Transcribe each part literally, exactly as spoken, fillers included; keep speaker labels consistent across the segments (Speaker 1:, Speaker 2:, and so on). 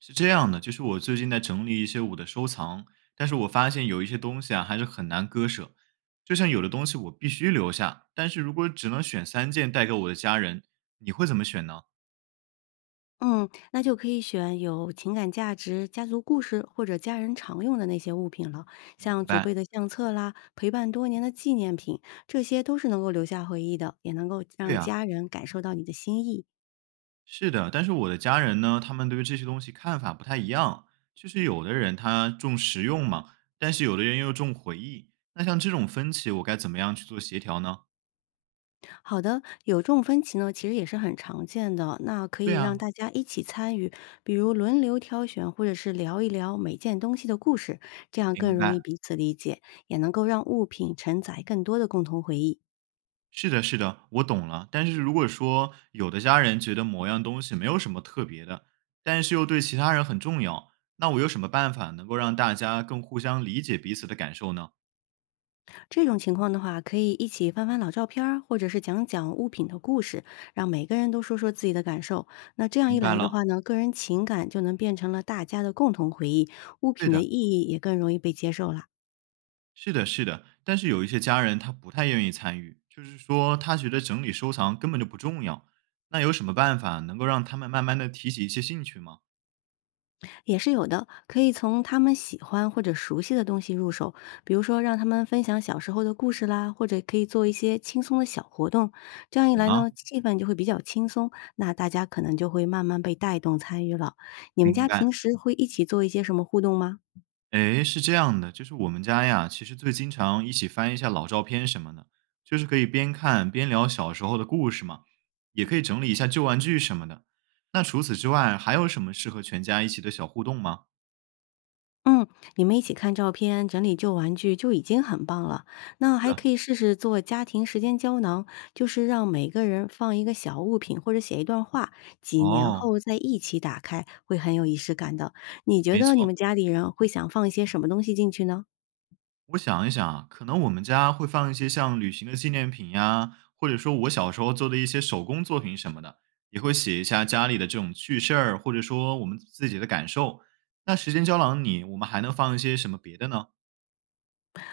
Speaker 1: 是这样的，就是我最近在整理一些我的收藏，但是我发现有一些东西啊，还是很难割舍。就像有的东西我必须留下，但是如果只能选三件带给我的家人，你会怎么选呢？
Speaker 2: 嗯，那就可以选有情感价值、家族故事或者家人常用的那些物品了，
Speaker 1: 明
Speaker 2: 像祖
Speaker 1: 白。
Speaker 2: 辈的相册啦、陪伴多年的纪念品，这些都是能够留下回忆的，也能够
Speaker 1: 对
Speaker 2: 让
Speaker 1: 呀、
Speaker 2: 家人感受到你的心意。
Speaker 1: 是的。但是我的家人呢，他们对于这些东西看法不太一样，就是有的人他重实用嘛，但是有的人又重回忆。那像这种分歧，我该怎么样去做协调呢？
Speaker 2: 好的，有这种分歧呢，其实也是很常见的，那可
Speaker 1: 对
Speaker 2: 以让
Speaker 1: 呀、
Speaker 2: 大家一起参与，比如轮流挑选，或者是聊一聊每件东西的故事，这样更
Speaker 1: 明
Speaker 2: 容
Speaker 1: 白。
Speaker 2: 易彼此理解，也能够让物品承载更多的共同回忆。
Speaker 1: 是的，是的，我懂了。但是如果说有的家人觉得某样东西没有什么特别的，但是又对其他人很重要，那我有什么办法能够让大家更互相理解彼此的感受呢？
Speaker 2: 这种情况的话，可以一起翻翻老照片儿，或者是讲讲物品的故事，让每个人都说说自己的感受。那这样
Speaker 1: 明
Speaker 2: 一
Speaker 1: 白
Speaker 2: 来的
Speaker 1: 了。
Speaker 2: 话呢，个人情感就能变成了大家的共同回忆，物
Speaker 1: 对
Speaker 2: 品的
Speaker 1: 的，
Speaker 2: 意义也更容易被接受了。
Speaker 1: 是的，是的。但是有一些家人他不太愿意参与，就是说他觉得整理收藏根本就不重要。那有什么办法能够让他们慢慢的提起一些兴趣吗？
Speaker 2: 也是有的，可以从他们喜欢或者熟悉的东西入手，比如说让他们分享小时候的故事啦，或者可以做一些轻松的小活动。这样一
Speaker 1: 懂
Speaker 2: 来
Speaker 1: 了，
Speaker 2: 呢，气氛就会比较轻松，那大家可能就会慢慢被带动参与了。你们
Speaker 1: 明
Speaker 2: 家
Speaker 1: 白。
Speaker 2: 平时会一起做一些什么互动吗？
Speaker 1: 诶，是这样的，就是我们家呀，其实最经常一起翻一下老照片什么的，就是可以边看边聊小时候的故事嘛，也可以整理一下旧玩具什么的。那除此之外，还有什么适合全家一起的小互动吗？
Speaker 2: 嗯，你们一起看照片、整理旧玩具就已经很棒了。那
Speaker 1: 是
Speaker 2: 还
Speaker 1: 的，
Speaker 2: 可以试试做家庭时间胶囊，就是让每个人放一个小物品或者写一段话，几年
Speaker 1: 哦，
Speaker 2: 后再一起打开，会很有仪式感的。你觉
Speaker 1: 没
Speaker 2: 得你
Speaker 1: 错。
Speaker 2: 们家里人会想放一些什么东西进去呢？
Speaker 1: 我想一想啊，可能我们家会放一些像旅行的纪念品呀，或者说我小时候做的一些手工作品什么的，也会写一下家里的这种趣事儿，或者说我们自己的感受。那时间胶囊里，我们还能放一些什么别的呢？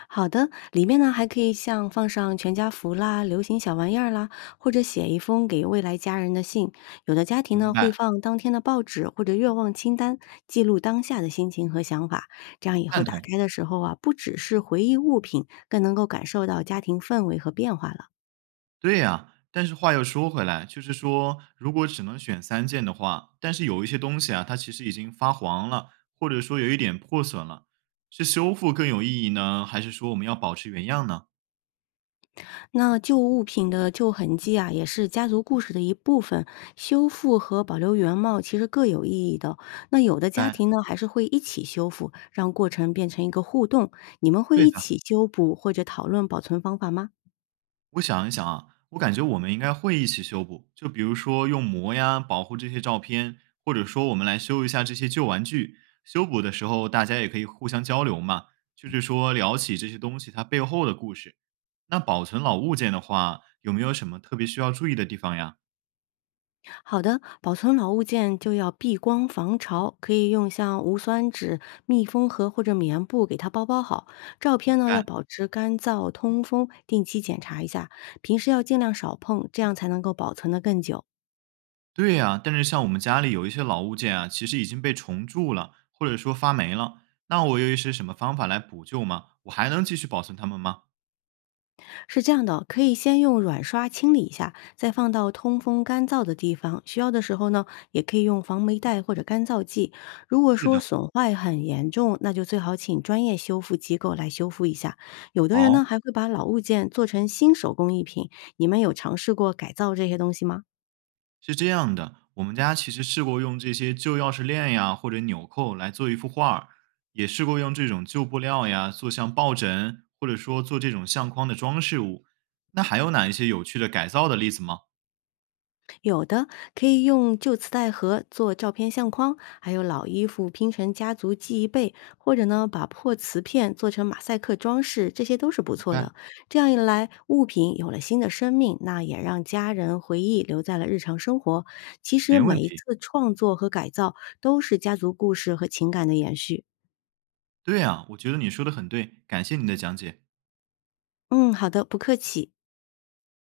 Speaker 2: 好的，里面呢还可以像放上全家福啦、流行小玩意儿啦，或者写一封给未来家人的信。有的家庭
Speaker 1: 明
Speaker 2: 呢会
Speaker 1: 白，
Speaker 2: 放当天的报纸或者愿望清单，记录当下的心情和想法。这样以后
Speaker 1: 赞
Speaker 2: 打
Speaker 1: 同。
Speaker 2: 开的时候啊，不只是回忆物品，更能够感受到家庭氛围和变化了。
Speaker 1: 对呀，但是话又说回来，就是说，如果只能选三件的话，但是有一些东西啊，它其实已经发黄了，或者说有一点破损了，是修复更有意义呢，还是说我们要保持原样呢？
Speaker 2: 那旧物品的旧痕迹啊，也是家族故事的一部分。修复和保留原貌其实各有意义的。那有的家庭
Speaker 1: 该
Speaker 2: 呢，还是会一起修复，让过程变成一个互动。你们会
Speaker 1: 对
Speaker 2: 一
Speaker 1: 的。
Speaker 2: 起修补或者讨论保存方法吗？
Speaker 1: 我想一想啊，我感觉我们应该会一起修补，就比如说用膜呀保护这些照片，或者说我们来修一下这些旧玩具。修补的时候，大家也可以互相交流嘛，就是说聊起这些东西它背后的故事。那保存老物件的话，有没有什么特别需要注意的地方呀？
Speaker 2: 好的，保存老物件就要避光防潮，可以用像无酸纸、密封盒或者棉布给它包包好。照片呢要
Speaker 1: 哎，
Speaker 2: 保持干燥通风，定期检查一下。平时要尽量少碰，这样才能够保存得更久。
Speaker 1: 对呀、但是像我们家里有一些老物件啊，其实已经被虫蛀了，或者说发霉了，那我有一些什么方法来补救吗？我还能继续保存它们吗？
Speaker 2: 是这样的，可以先用软刷清理一下，再放到通风干燥的地方。需要的时候呢，也可以用防霉袋或者干燥剂。如果
Speaker 1: 是
Speaker 2: 说
Speaker 1: 的，
Speaker 2: 损坏很严重，那就最好请专业修复机构来修复一下。有的人
Speaker 1: 好、
Speaker 2: 呢，还会把老物件做成新手工艺品。你们有尝试过改造这些东西吗？
Speaker 1: 是这样的，我们家其实试过用这些旧钥匙链呀或者纽扣来做一幅画儿，也试过用这种旧布料呀做像抱枕，或者说做这种相框的装饰物。那还有哪一些有趣的改造的例子吗？
Speaker 2: 有的可以用旧磁带盒做照片相框，还有老衣服拼成家族记忆被，或者呢把破瓷片做成马赛克装饰，这些都是不
Speaker 1: 明
Speaker 2: 错
Speaker 1: 白。
Speaker 2: 的。这样一来，物品有了新的生命，那也让家人回忆留在了日常生活。其实
Speaker 1: 没问
Speaker 2: 每一
Speaker 1: 题。
Speaker 2: 次创作和改造都是家族故事和情感的延续。
Speaker 1: 对呀、我觉得你说的很对，感谢你的讲解。
Speaker 2: 嗯，好的，不客气。